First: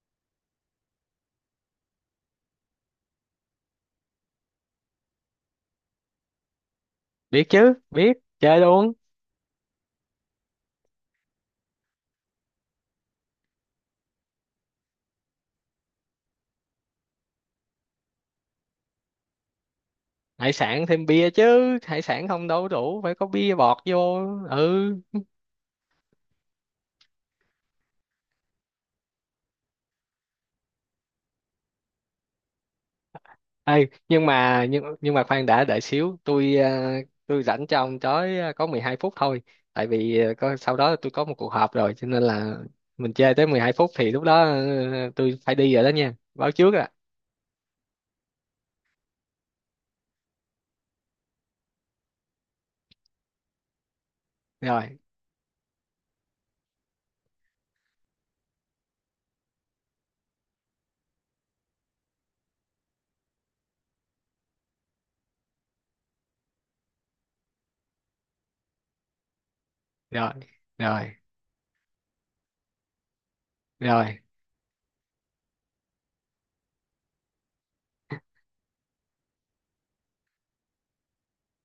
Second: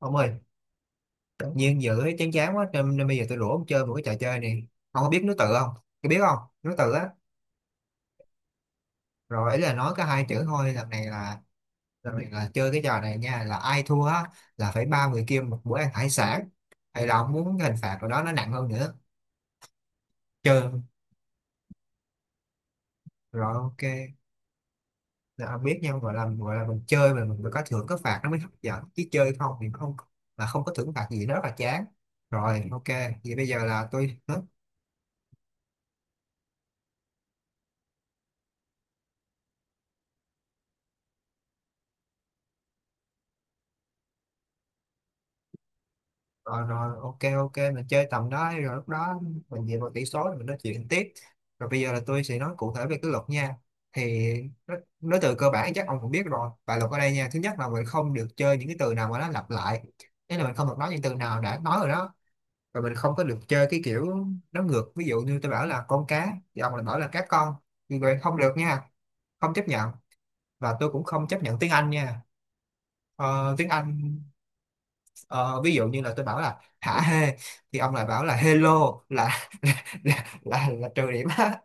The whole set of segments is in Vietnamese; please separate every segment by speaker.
Speaker 1: Ông ơi, tự nhiên dự thấy chán chán quá nên bây giờ tôi rủ ông chơi một cái trò chơi này. Ông có biết nối tự không? Tôi biết không? Nối tự á.
Speaker 2: Biết chứ, biết. Chơi luôn.
Speaker 1: Rồi ấy là nói có hai chữ thôi, lần này là chơi cái trò này nha, là ai thua á là phải bao người kia một bữa ăn hải sản. Hay là ông muốn cái hình phạt của đó nó nặng hơn nữa.
Speaker 2: Hải
Speaker 1: Chơi không?
Speaker 2: sản thêm bia chứ, hải sản không đâu đủ, phải có
Speaker 1: Rồi
Speaker 2: bia bọt
Speaker 1: ok.
Speaker 2: vô. Ừ.
Speaker 1: Là ông biết nhau gọi là mình chơi mà mình phải có thưởng có phạt nó mới hấp dẫn, chứ chơi không thì không là không có thưởng phạt gì nó rất là chán. Rồi ok, vậy bây giờ
Speaker 2: Ê,
Speaker 1: là tôi.
Speaker 2: nhưng mà khoan đã, đợi xíu tôi à, tôi rảnh cho ông tới à, có 12 phút thôi. Tại vì à, có sau đó tôi có một cuộc họp rồi cho nên là mình chơi tới 12 phút thì lúc đó tôi phải đi rồi đó nha, báo
Speaker 1: Rồi
Speaker 2: trước à.
Speaker 1: rồi, ok ok, mình chơi tầm đó đi, rồi lúc đó mình dựa vào tỷ số rồi mình nói chuyện tiếp. Rồi bây giờ là tôi sẽ nói cụ thể về cái luật nha. Thì nó-
Speaker 2: Rồi,
Speaker 1: nói từ cơ bản chắc ông cũng biết rồi, và luật ở đây nha, thứ nhất là mình không được chơi những cái từ nào mà nó lặp lại, nên là mình không được nói những từ nào đã nói rồi đó. Và mình không có được chơi cái kiểu nó ngược, ví dụ như tôi bảo là con cá thì ông lại bảo là cá con, như vậy không được nha, không chấp nhận.
Speaker 2: rồi,
Speaker 1: Và tôi cũng
Speaker 2: rồi,
Speaker 1: không chấp nhận tiếng Anh nha. Tiếng Anh.
Speaker 2: rồi,
Speaker 1: Ờ, ví dụ như là tôi bảo là hả hê, thì ông lại bảo là hello, là là trừ điểm á.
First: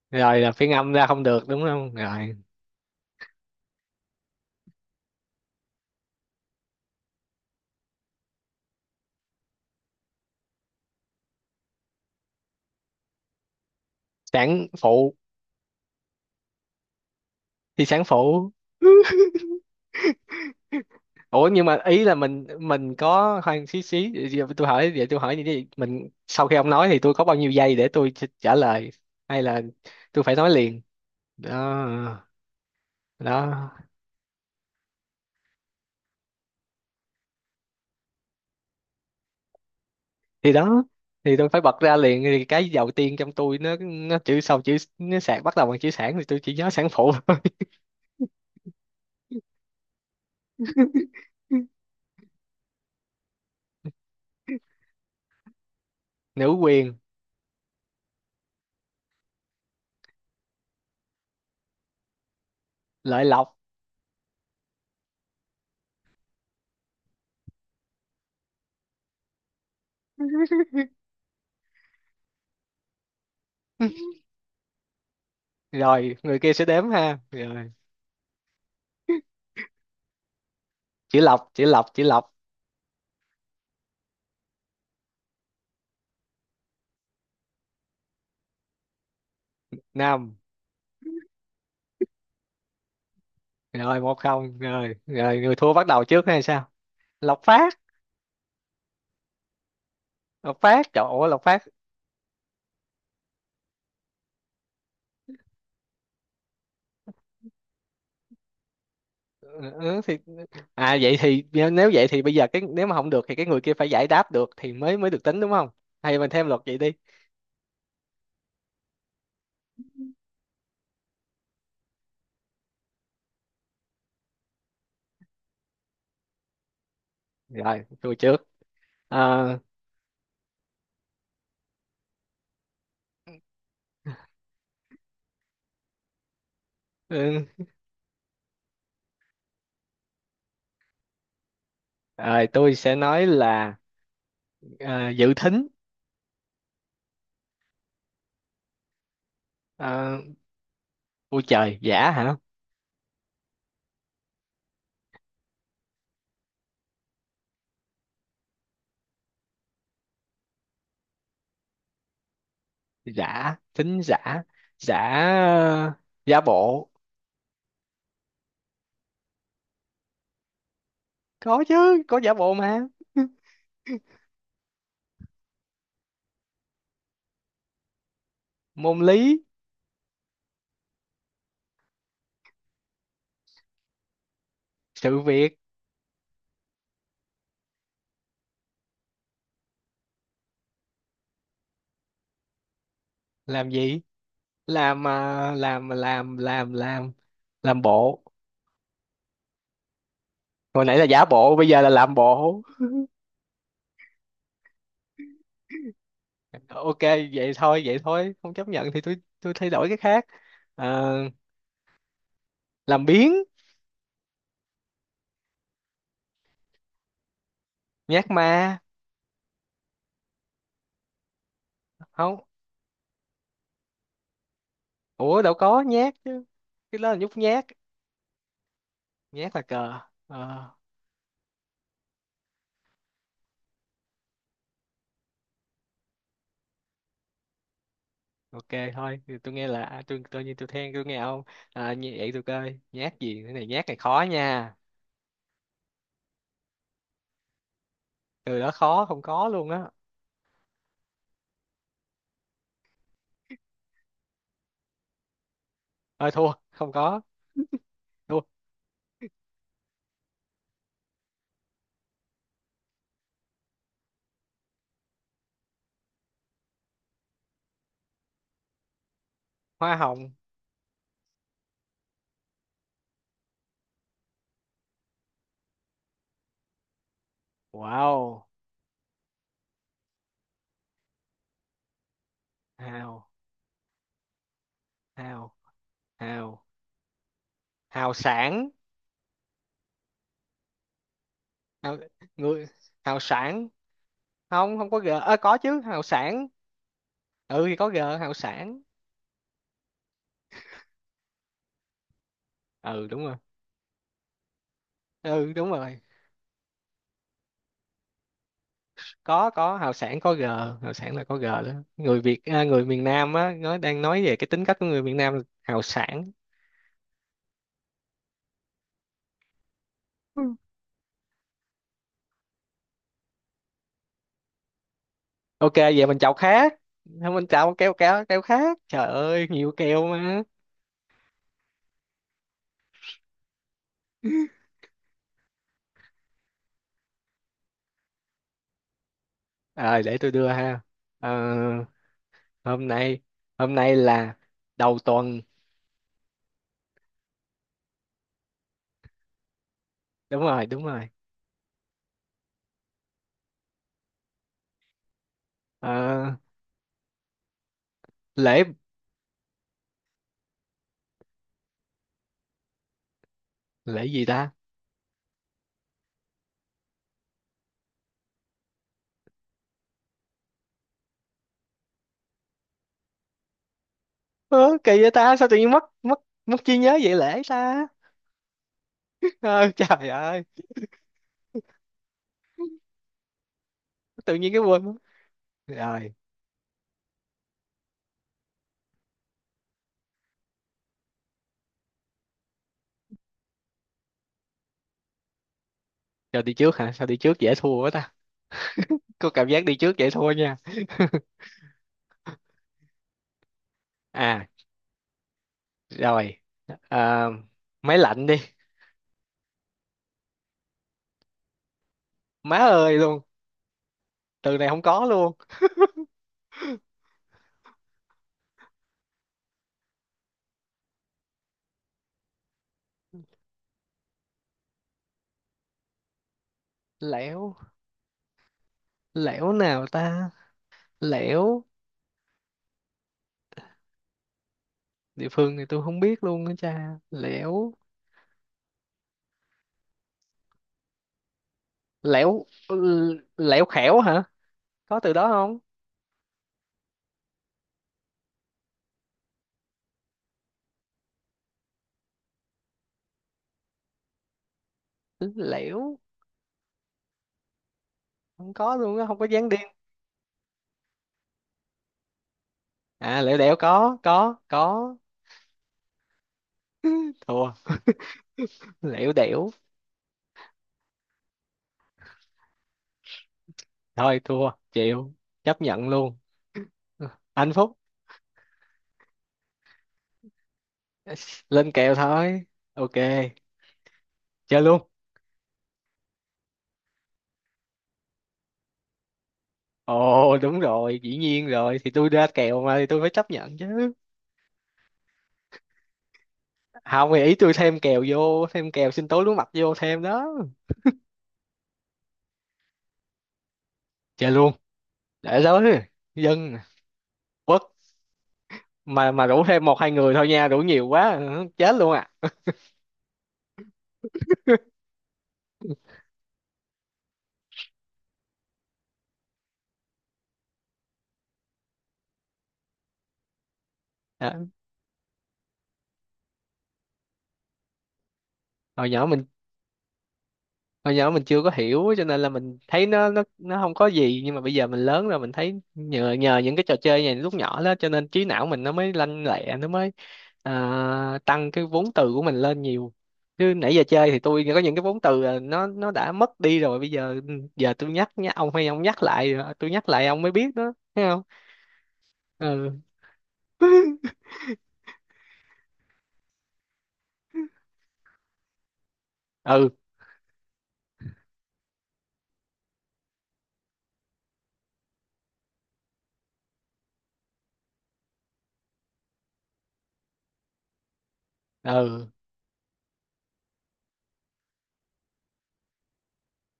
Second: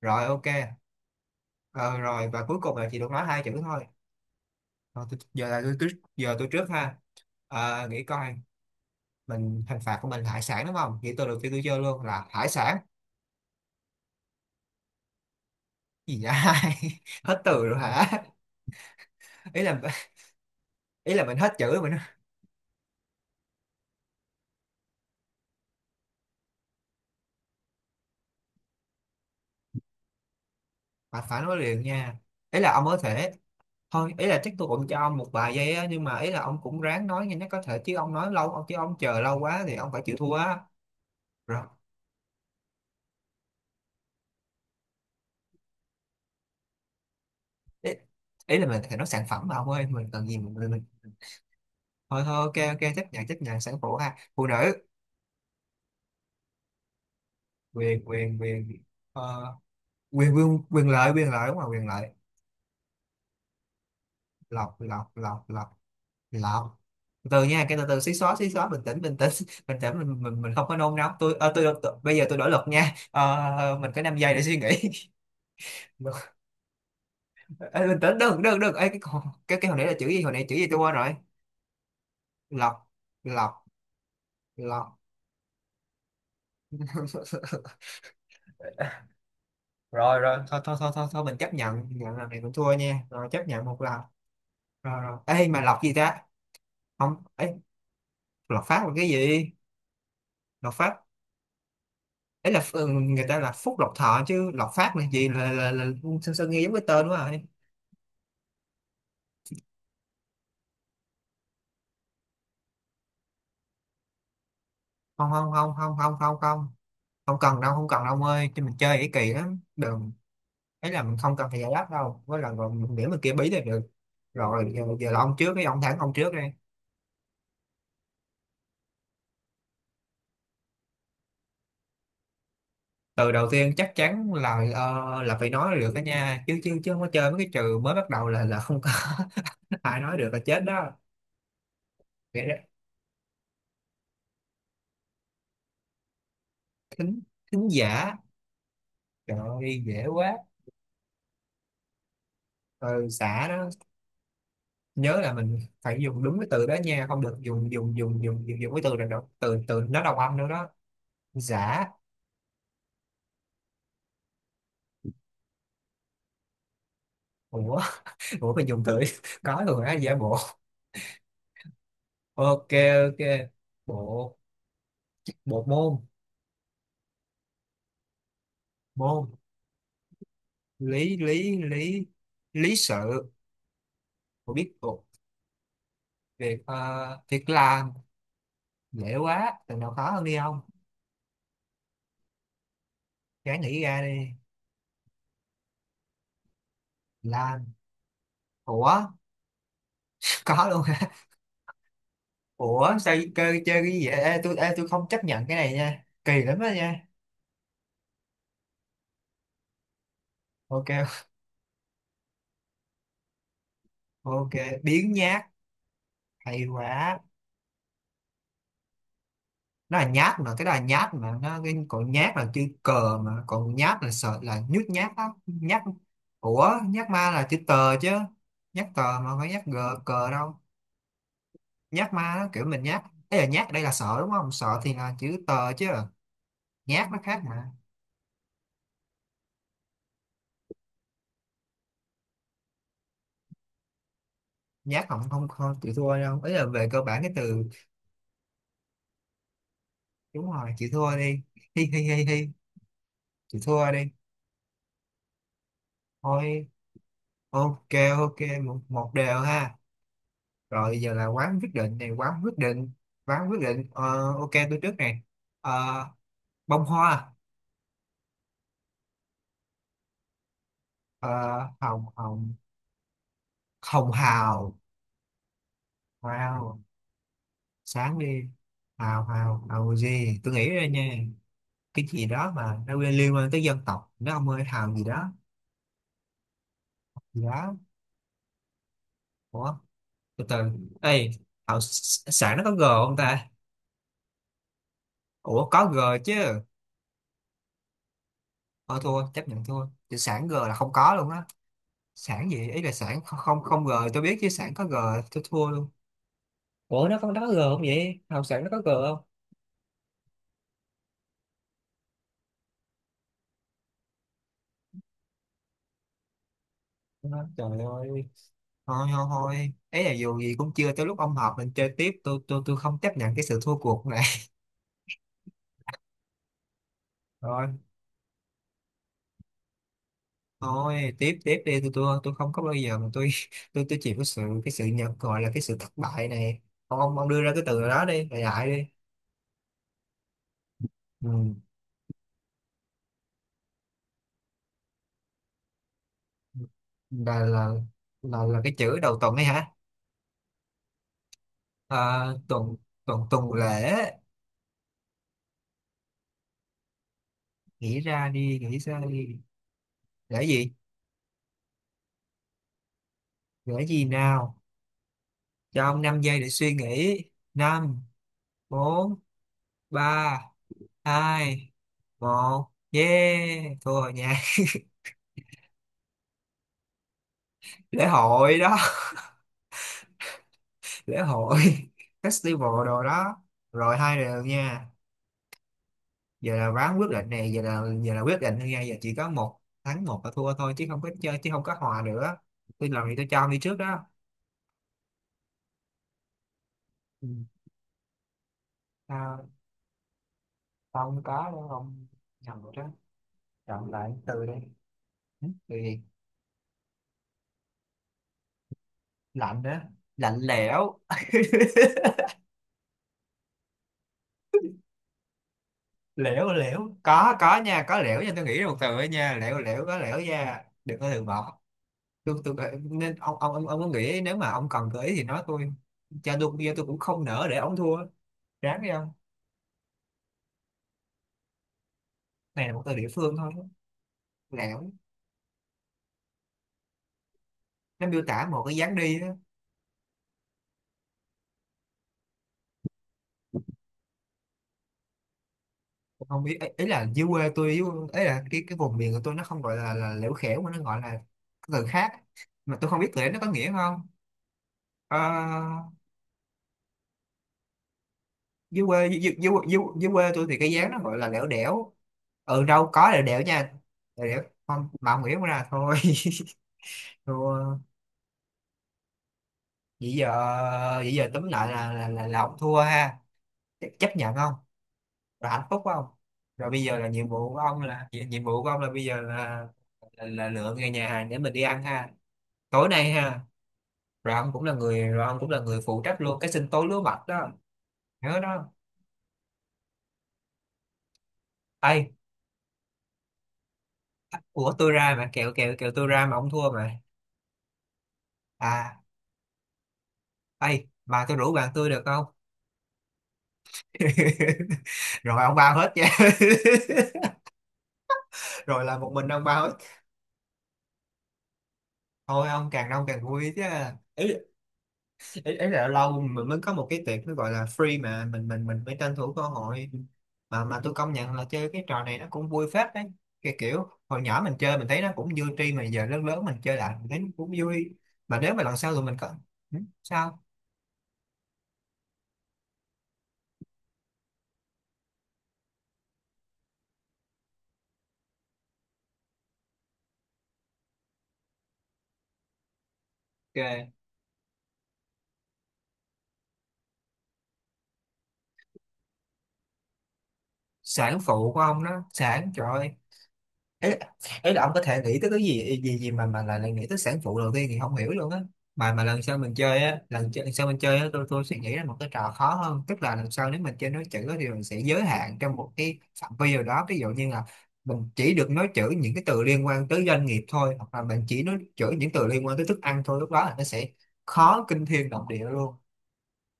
Speaker 1: Rồi
Speaker 2: rồi.
Speaker 1: ok.
Speaker 2: Là phiên âm ra không được, đúng không?
Speaker 1: Ờ, rồi
Speaker 2: Rồi.
Speaker 1: và cuối cùng là chỉ được nói hai chữ thôi. Rồi, tôi, giờ là tôi giờ tôi trước ha. Nghĩ coi, mình hình phạt của mình là hải sản đúng không, nghĩ từ đầu tiên tôi chơi luôn là hải sản.
Speaker 2: Sản phụ.
Speaker 1: Gì vậy? Hết từ rồi
Speaker 2: Thì sản
Speaker 1: hả?
Speaker 2: phụ.
Speaker 1: Ý là ý là mình
Speaker 2: Ủa
Speaker 1: hết chữ
Speaker 2: nhưng mà
Speaker 1: rồi mình
Speaker 2: ý là mình có khoan, xí xí vậy, tôi hỏi như thế này, mình sau khi ông nói thì tôi có bao nhiêu giây để tôi trả lời, hay là tôi phải nói liền?
Speaker 1: phải phải
Speaker 2: Đó.
Speaker 1: nói liền nha. Ý là ông có thể,
Speaker 2: Đó.
Speaker 1: thôi ý là chắc tôi cũng cho ông một vài giây á, nhưng mà ý là ông cũng ráng nói nhanh nhất có thể, chứ ông nói lâu ông, chứ ông chờ lâu quá thì ông phải chịu thua
Speaker 2: Thì
Speaker 1: á.
Speaker 2: đó, thì tôi phải
Speaker 1: Rồi
Speaker 2: bật ra liền, thì cái đầu tiên trong tôi nó chữ sau chữ nó sạc bắt đầu bằng chữ sản thì tôi chỉ nhớ sản phụ thôi.
Speaker 1: ý, ý là mình phải nói sản phẩm mà ông ơi mình cần gì mình. Thôi thôi, ok ok, chấp nhận sản phụ ha, phụ nữ.
Speaker 2: Nữ quyền.
Speaker 1: Quyền quyền quyền. Ờ, quyền quyền quyền lợi, quyền lợi đúng không, quyền lợi.
Speaker 2: Lợi lộc.
Speaker 1: Lọc lọc lọc lọc. Lọc. Từ từ nha, cái từ từ, xí xóa xí xóa, bình tĩnh bình tĩnh. Bình tĩnh, mình không có nôn nóng. Tôi bây giờ tôi đổi luật nha. Ờ, mình có 5 giây để suy nghĩ.
Speaker 2: Rồi, người kia sẽ đếm ha? Rồi.
Speaker 1: Ê, bình tĩnh, đừng đừng đừng. Ê, cái con- cái hồi nãy là chữ gì, hồi nãy chữ gì tôi quên rồi.
Speaker 2: Chữ lộc, chữ lộc, chữ lộc.
Speaker 1: Lọc. Lọc. Lọc. Rồi
Speaker 2: Năm.
Speaker 1: rồi, thôi thôi thôi thôi, thôi mình chấp nhận nhận lần này cũng thua nha, rồi chấp nhận một lần.
Speaker 2: Rồi, 1-0. Rồi
Speaker 1: Rồi rồi,
Speaker 2: rồi,
Speaker 1: ê,
Speaker 2: người
Speaker 1: mà
Speaker 2: thua
Speaker 1: lọc
Speaker 2: bắt
Speaker 1: gì
Speaker 2: đầu
Speaker 1: ta.
Speaker 2: trước hay sao?
Speaker 1: Không
Speaker 2: Lộc
Speaker 1: ấy.
Speaker 2: Phát.
Speaker 1: Lọc phát là cái gì?
Speaker 2: Lộc
Speaker 1: Lọc
Speaker 2: Phát,
Speaker 1: phát.
Speaker 2: trời ơi Lộc Phát.
Speaker 1: Ấy là, người ta là phúc lộc thọ chứ lộc phát là gì, sơn, sao nghe giống cái tên quá rồi.
Speaker 2: Ừ, ừ, ừ, thì... À, vậy thì nếu vậy thì bây giờ cái nếu mà không được thì cái người kia phải giải đáp được thì mới mới được
Speaker 1: Không
Speaker 2: tính,
Speaker 1: không
Speaker 2: đúng không?
Speaker 1: không không không
Speaker 2: Hay mình
Speaker 1: không
Speaker 2: thêm luật
Speaker 1: không,
Speaker 2: vậy đi.
Speaker 1: không cần đâu, không cần đâu ông ơi, chứ mình chơi cái kỳ lắm, đừng. Thế là mình không cần phải giải đáp đâu, với là rồi mình điểm mình kia bí là được. Rồi giờ là ông trước, cái ông thẳng ông trước đây.
Speaker 2: Rồi, tôi trước. Ờ,
Speaker 1: Từ đầu tiên chắc chắn là, là phải nói được đó nha, chứ chứ chứ không có chơi mấy
Speaker 2: ừ,
Speaker 1: cái trừ mới bắt đầu là không có. Ai nói được là chết đó. Vậy
Speaker 2: rồi
Speaker 1: đó.
Speaker 2: tôi sẽ nói là ờ, dự thính.
Speaker 1: Thính. Thính giả. Trời ơi dễ
Speaker 2: Ờ,
Speaker 1: quá.
Speaker 2: ôi trời, giả hả?
Speaker 1: Ừ, xả đó. Nhớ là mình phải dùng đúng cái từ đó nha, không được dùng dùng dùng dùng dùng, dùng cái từ này đâu, từ từ nó đồng âm nữa đó. Giả.
Speaker 2: Giả thính giả. Giả. ờ, Giả bộ.
Speaker 1: Ủa. Ủa mình dùng từ có rồi á, giả bộ.
Speaker 2: Có chứ, có giả bộ
Speaker 1: Ok.
Speaker 2: mà.
Speaker 1: Ok. Bộ. Bộ môn.
Speaker 2: Môn
Speaker 1: Môn.
Speaker 2: lý.
Speaker 1: Lý lý lý. Lý sự. Tôi biết thuộc.
Speaker 2: Sự việc.
Speaker 1: Việc uh, việc làm. Dễ quá, từ nào khó hơn đi không, ráng
Speaker 2: Làm
Speaker 1: nghĩ ra
Speaker 2: gì?
Speaker 1: đi.
Speaker 2: Làm à, làm làm
Speaker 1: Làm.
Speaker 2: làm bộ.
Speaker 1: Ủa. Có luôn
Speaker 2: Hồi nãy là
Speaker 1: hả?
Speaker 2: giả bộ, bây giờ là làm bộ.
Speaker 1: Ủa sao chơi chơi cái gì vậy, ê, tôi không chấp nhận cái này nha, kỳ lắm đó
Speaker 2: Ok.
Speaker 1: nha.
Speaker 2: Vậy thôi, vậy thôi, không chấp nhận thì tôi thay đổi cái khác.
Speaker 1: Ok.
Speaker 2: Ờ, làm biếng.
Speaker 1: Ok. Biến nhát. Hay quá.
Speaker 2: Nhát ma.
Speaker 1: Nó là nhát mà, cái đó là nhát mà, nó cái còn nhát
Speaker 2: Không.
Speaker 1: là chữ cờ mà, còn nhát là sợ là nhút nhát á
Speaker 2: Ủa đâu có
Speaker 1: nhát.
Speaker 2: nhát chứ,
Speaker 1: Ủa
Speaker 2: cái đó
Speaker 1: nhát
Speaker 2: là
Speaker 1: ma
Speaker 2: nhút
Speaker 1: là chữ
Speaker 2: nhát,
Speaker 1: tờ chứ, nhát tờ mà không phải
Speaker 2: nhát là
Speaker 1: nhát gờ
Speaker 2: cờ.
Speaker 1: cờ đâu.
Speaker 2: Ờ,
Speaker 1: Nhát ma nó kiểu mình nhát. Ấy là nhát ở đây là sợ đúng không, sợ thì là chữ tờ chứ, nhát nó khác mà.
Speaker 2: ok. Thôi thì tôi nghe là tôi tự nhiên tôi than tôi nghe ông, như vậy tôi coi nhát gì, cái này nhát này khó nha.
Speaker 1: Nhát. Không không không, chịu thua đâu, ấy là về cơ bản cái từ.
Speaker 2: Từ đó khó, không có luôn á.
Speaker 1: Đúng rồi, chịu thua đi. Hi hi hi hi. Chịu thua đi.
Speaker 2: Ơi, thua
Speaker 1: Thôi.
Speaker 2: không có.
Speaker 1: Ok. Ok.
Speaker 2: Thua.
Speaker 1: Một, một đều ha. Rồi bây giờ là quán quyết định này quán quyết định quán quyết định. Ờ, ok tôi trước này. Ờ, bông hoa.
Speaker 2: Hoa hồng.
Speaker 1: Ờ, hồng hồng hồng hào. Wow. Sáng đi.
Speaker 2: Wow.
Speaker 1: Hào hào hào gì tôi nghĩ ra nha, cái gì đó mà nó liên
Speaker 2: hào
Speaker 1: liên quan tới dân tộc nó, ông ơi hào gì đó.
Speaker 2: hào hào
Speaker 1: Gì đó.
Speaker 2: Hào sản.
Speaker 1: Ủa. Từ từ. Ê hào
Speaker 2: Hào,
Speaker 1: sản nó
Speaker 2: người.
Speaker 1: có g không
Speaker 2: Hào
Speaker 1: ta.
Speaker 2: sản. Không, không có g. Ơ, có
Speaker 1: Ủa
Speaker 2: chứ,
Speaker 1: có g
Speaker 2: hào
Speaker 1: chứ.
Speaker 2: sản. Ừ thì có g, hào sản.
Speaker 1: Thôi thua, chấp nhận thua, chữ sản g là không có luôn á. Sản gì, ý là
Speaker 2: Ừ
Speaker 1: sản
Speaker 2: đúng rồi,
Speaker 1: không, không g tôi biết chứ sản có g. Tôi
Speaker 2: ừ
Speaker 1: thua
Speaker 2: đúng
Speaker 1: luôn.
Speaker 2: rồi.
Speaker 1: Ủa nó có g không vậy, học sản nó có g không.
Speaker 2: Có, hào sản có g. Hào sản là có g đó. Người Việt, người miền Nam á, nó đang nói về cái tính cách của người miền Nam là hào sản.
Speaker 1: Đó, trời ơi thôi. Thôi thôi ấy là dù gì
Speaker 2: Ừ.
Speaker 1: cũng chưa tới lúc ông họp, mình chơi tiếp, tôi không chấp nhận cái sự thua cuộc này.
Speaker 2: Ok, vậy mình chào khác. Không, mình
Speaker 1: Thôi
Speaker 2: chào keo keo keo khác, trời ơi nhiều keo mà.
Speaker 1: thôi, tiếp tiếp đi, tôi không có bao giờ mà tôi tôi chịu cái sự nhận, gọi là cái sự thất bại này. Ông đưa ra cái từ đó đi, đại đại đi.
Speaker 2: Rồi để tôi đưa ha. Ờ,
Speaker 1: Ừ.
Speaker 2: hôm nay. Hôm nay là đầu tuần.
Speaker 1: là là là cái chữ đầu tuần ấy hả.
Speaker 2: Đúng rồi, đúng rồi.
Speaker 1: À, tuần tuần tuần lễ.
Speaker 2: Ờ,
Speaker 1: Nghĩ ra đi,
Speaker 2: lễ.
Speaker 1: nghĩ ra đi. Gửi gì? Gửi gì
Speaker 2: Lễ gì ta?
Speaker 1: nào? Cho ông 5 giây để suy nghĩ. Năm. Bốn. Ba. Hai. Một, yeah thua rồi nha.
Speaker 2: Ơ, kỳ vậy ta, sao tự nhiên mất mất mất trí nhớ vậy, lễ ta.
Speaker 1: Lễ hội đó.
Speaker 2: Ờ, trời ơi.
Speaker 1: Lễ hội. Festival đồ đó. Rồi hai
Speaker 2: Tự
Speaker 1: đều
Speaker 2: nhiên cái quên
Speaker 1: nha.
Speaker 2: mất. Rồi.
Speaker 1: Giờ là ván quyết định này, giờ là quyết định thôi nha, giờ chỉ có một thắng một là thua thôi, chứ không có chơi, chứ không có hòa nữa. Tôi làm gì, tôi cho ông đi trước đó.
Speaker 2: Rồi, đi trước hả? Sao đi
Speaker 1: Ừ.
Speaker 2: trước dễ thua quá ta. Có
Speaker 1: À,
Speaker 2: cảm giác đi trước dễ thua nha.
Speaker 1: không có đâu ông. Nhầm rồi đó. Chọn lại từ
Speaker 2: À.
Speaker 1: đây. Ừ, từ gì.
Speaker 2: Rồi. à, Máy lạnh đi.
Speaker 1: Lạnh đó. Lạnh lẽo.
Speaker 2: Má ơi luôn, từ này không có luôn.
Speaker 1: Lẽo lẽo có nha, có lẽo nha, tôi nghĩ ra một từ ấy nha, lẽo lẽo có lẽo nha, đừng có từ bỏ. Tôi nên ông có nghĩ nếu mà ông cần gợi ý thì nói tôi, cho tôi giờ tôi cũng không nỡ
Speaker 2: Lẻo,
Speaker 1: để ông thua. Ráng đi ông.
Speaker 2: lẻo nào ta? Lẻo.
Speaker 1: Này là một từ địa phương thôi. Lẽo.
Speaker 2: Địa phương này tôi không biết luôn á cha, lẻo.
Speaker 1: Nó miêu tả một cái dáng đi đó.
Speaker 2: Lẻo, lẻo khẻo hả? Có từ đó không?
Speaker 1: Tôi không biết ý là dưới quê tôi ý là cái vùng miền của tôi nó không gọi là lẽo khẽo, mà nó gọi là cái từ khác mà tôi không biết từ đấy nó có nghĩa không. Ờ,
Speaker 2: Lẻo, không có
Speaker 1: dưới
Speaker 2: luôn á,
Speaker 1: quê
Speaker 2: không có
Speaker 1: dưới,
Speaker 2: dáng
Speaker 1: dưới,
Speaker 2: đi.
Speaker 1: dưới, dưới quê tôi thì cái giá nó gọi là lẻo đẻo. Ừ đâu có lẻo
Speaker 2: À liễu
Speaker 1: đẻo
Speaker 2: đẻo,
Speaker 1: nha. Lẻo
Speaker 2: có
Speaker 1: đẻo không
Speaker 2: có.
Speaker 1: mà ông nghĩ ra thôi.
Speaker 2: Thua.
Speaker 1: Thua.
Speaker 2: Lẻo đẻo.
Speaker 1: Vậy giờ vậy giờ túm lại là ông thua ha. Ch- chấp
Speaker 2: Thôi
Speaker 1: nhận
Speaker 2: thua
Speaker 1: không?
Speaker 2: chịu.
Speaker 1: Rồi hạnh
Speaker 2: Chấp
Speaker 1: phúc
Speaker 2: nhận
Speaker 1: không?
Speaker 2: luôn.
Speaker 1: Rồi bây giờ
Speaker 2: Ừ.
Speaker 1: là nhiệm vụ
Speaker 2: Anh
Speaker 1: của
Speaker 2: phúc.
Speaker 1: ông, là nhiệm nhiệm vụ của ông là bây giờ là là lựa cái nhà hàng để mình đi
Speaker 2: Lên
Speaker 1: ăn
Speaker 2: kèo
Speaker 1: ha,
Speaker 2: thôi.
Speaker 1: tối
Speaker 2: Ok.
Speaker 1: nay ha. Rồi ông
Speaker 2: Chơi
Speaker 1: cũng là
Speaker 2: luôn.
Speaker 1: người rồi ông cũng là người phụ trách luôn cái sinh tố lúa mạch đó. Nhớ đó.
Speaker 2: Ồ đúng rồi, dĩ nhiên rồi, thì
Speaker 1: Ê,
Speaker 2: tôi ra kèo mà thì tôi phải chấp nhận chứ.
Speaker 1: ủa tôi ra mà kẹo kẹo kẹo, tôi ra mà ông thua mà.
Speaker 2: Không, thì ý tôi thêm kèo vô, thêm kèo
Speaker 1: À.
Speaker 2: sinh tố lúa mạch vô thêm đó.
Speaker 1: Ê, bà tôi rủ bạn tôi được không?
Speaker 2: Chơi luôn.
Speaker 1: Rồi
Speaker 2: Để
Speaker 1: ông
Speaker 2: đó.
Speaker 1: bao hết nha.
Speaker 2: Dân. Quất.
Speaker 1: Rồi là một
Speaker 2: Mà
Speaker 1: mình ông
Speaker 2: rủ
Speaker 1: bao
Speaker 2: thêm
Speaker 1: hết.
Speaker 2: một hai người thôi nha, rủ nhiều quá ừ chết luôn à.
Speaker 1: Thôi ông càng đông càng vui chứ. Ý, ý là lâu mình mới có một cái tiệc nó gọi là free mà mình phải tranh thủ cơ hội. Mà tôi công nhận là chơi cái trò này nó cũng vui phết đấy. Cái kiểu hồi nhỏ
Speaker 2: Đó.
Speaker 1: mình chơi mình thấy nó cũng vui tri, mà giờ lớn lớn mình chơi lại mình thấy nó cũng vui. Mà nếu mà lần
Speaker 2: hồi
Speaker 1: sau tụi
Speaker 2: nhỏ
Speaker 1: mình
Speaker 2: mình
Speaker 1: có. Ừ, sao?
Speaker 2: Hồi nhỏ mình chưa có hiểu cho nên là mình thấy nó không có gì, nhưng mà bây giờ mình lớn rồi mình thấy nhờ nhờ những cái trò chơi này lúc nhỏ đó cho nên trí não mình nó mới lanh lẹ, nó mới tăng cái vốn từ của mình lên nhiều, chứ nãy giờ
Speaker 1: Kìa.
Speaker 2: chơi thì tôi có những cái vốn từ là nó đã mất đi rồi bây giờ. Ừ, giờ tôi nhắc nhá ông, hay ông nhắc lại rồi, tôi nhắc lại ông mới biết đó, thấy
Speaker 1: Sản
Speaker 2: không?
Speaker 1: phụ của ông đó, sản trời
Speaker 2: Ừ.
Speaker 1: ơi, ấy ấy là ông có thể nghĩ tới cái gì gì gì mà lại lại nghĩ tới sản phụ đầu tiên thì không hiểu luôn á. Mà lần sau mình
Speaker 2: Ừ,
Speaker 1: chơi á, lần sau mình chơi á tôi suy nghĩ ra một cái trò khó hơn, tức là lần sau nếu mình chơi nói chữ á, thì mình sẽ giới hạn trong một cái phạm vi nào đó, ví dụ như là mình chỉ được nói chữ những cái từ liên quan tới doanh nghiệp thôi, hoặc là mình chỉ nói chữ
Speaker 2: ừ.
Speaker 1: những từ liên quan tới thức ăn thôi, lúc đó là nó sẽ khó kinh thiên động địa luôn.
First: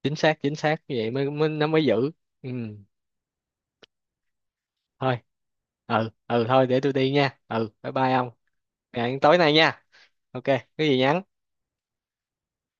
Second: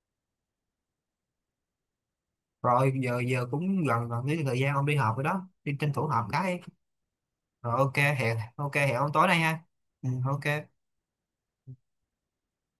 Speaker 2: Chính xác, chính xác, như vậy mới, mới nó mới giữ. Ừ
Speaker 1: Rồi giờ giờ cũng gần gần cái thời gian ông đi họp
Speaker 2: thôi.
Speaker 1: rồi đó, đi tranh thủ
Speaker 2: Ừ,
Speaker 1: họp
Speaker 2: ừ
Speaker 1: cái.
Speaker 2: thôi, để tôi đi nha. Ừ,
Speaker 1: Rồi
Speaker 2: bye
Speaker 1: ok
Speaker 2: bye ông.
Speaker 1: hẹn ok hẹn ông
Speaker 2: Hẹn
Speaker 1: tối
Speaker 2: tối
Speaker 1: nay
Speaker 2: nay
Speaker 1: ha.
Speaker 2: nha.
Speaker 1: Ừ,
Speaker 2: Ok. Cái
Speaker 1: ok.
Speaker 2: gì, nhắn.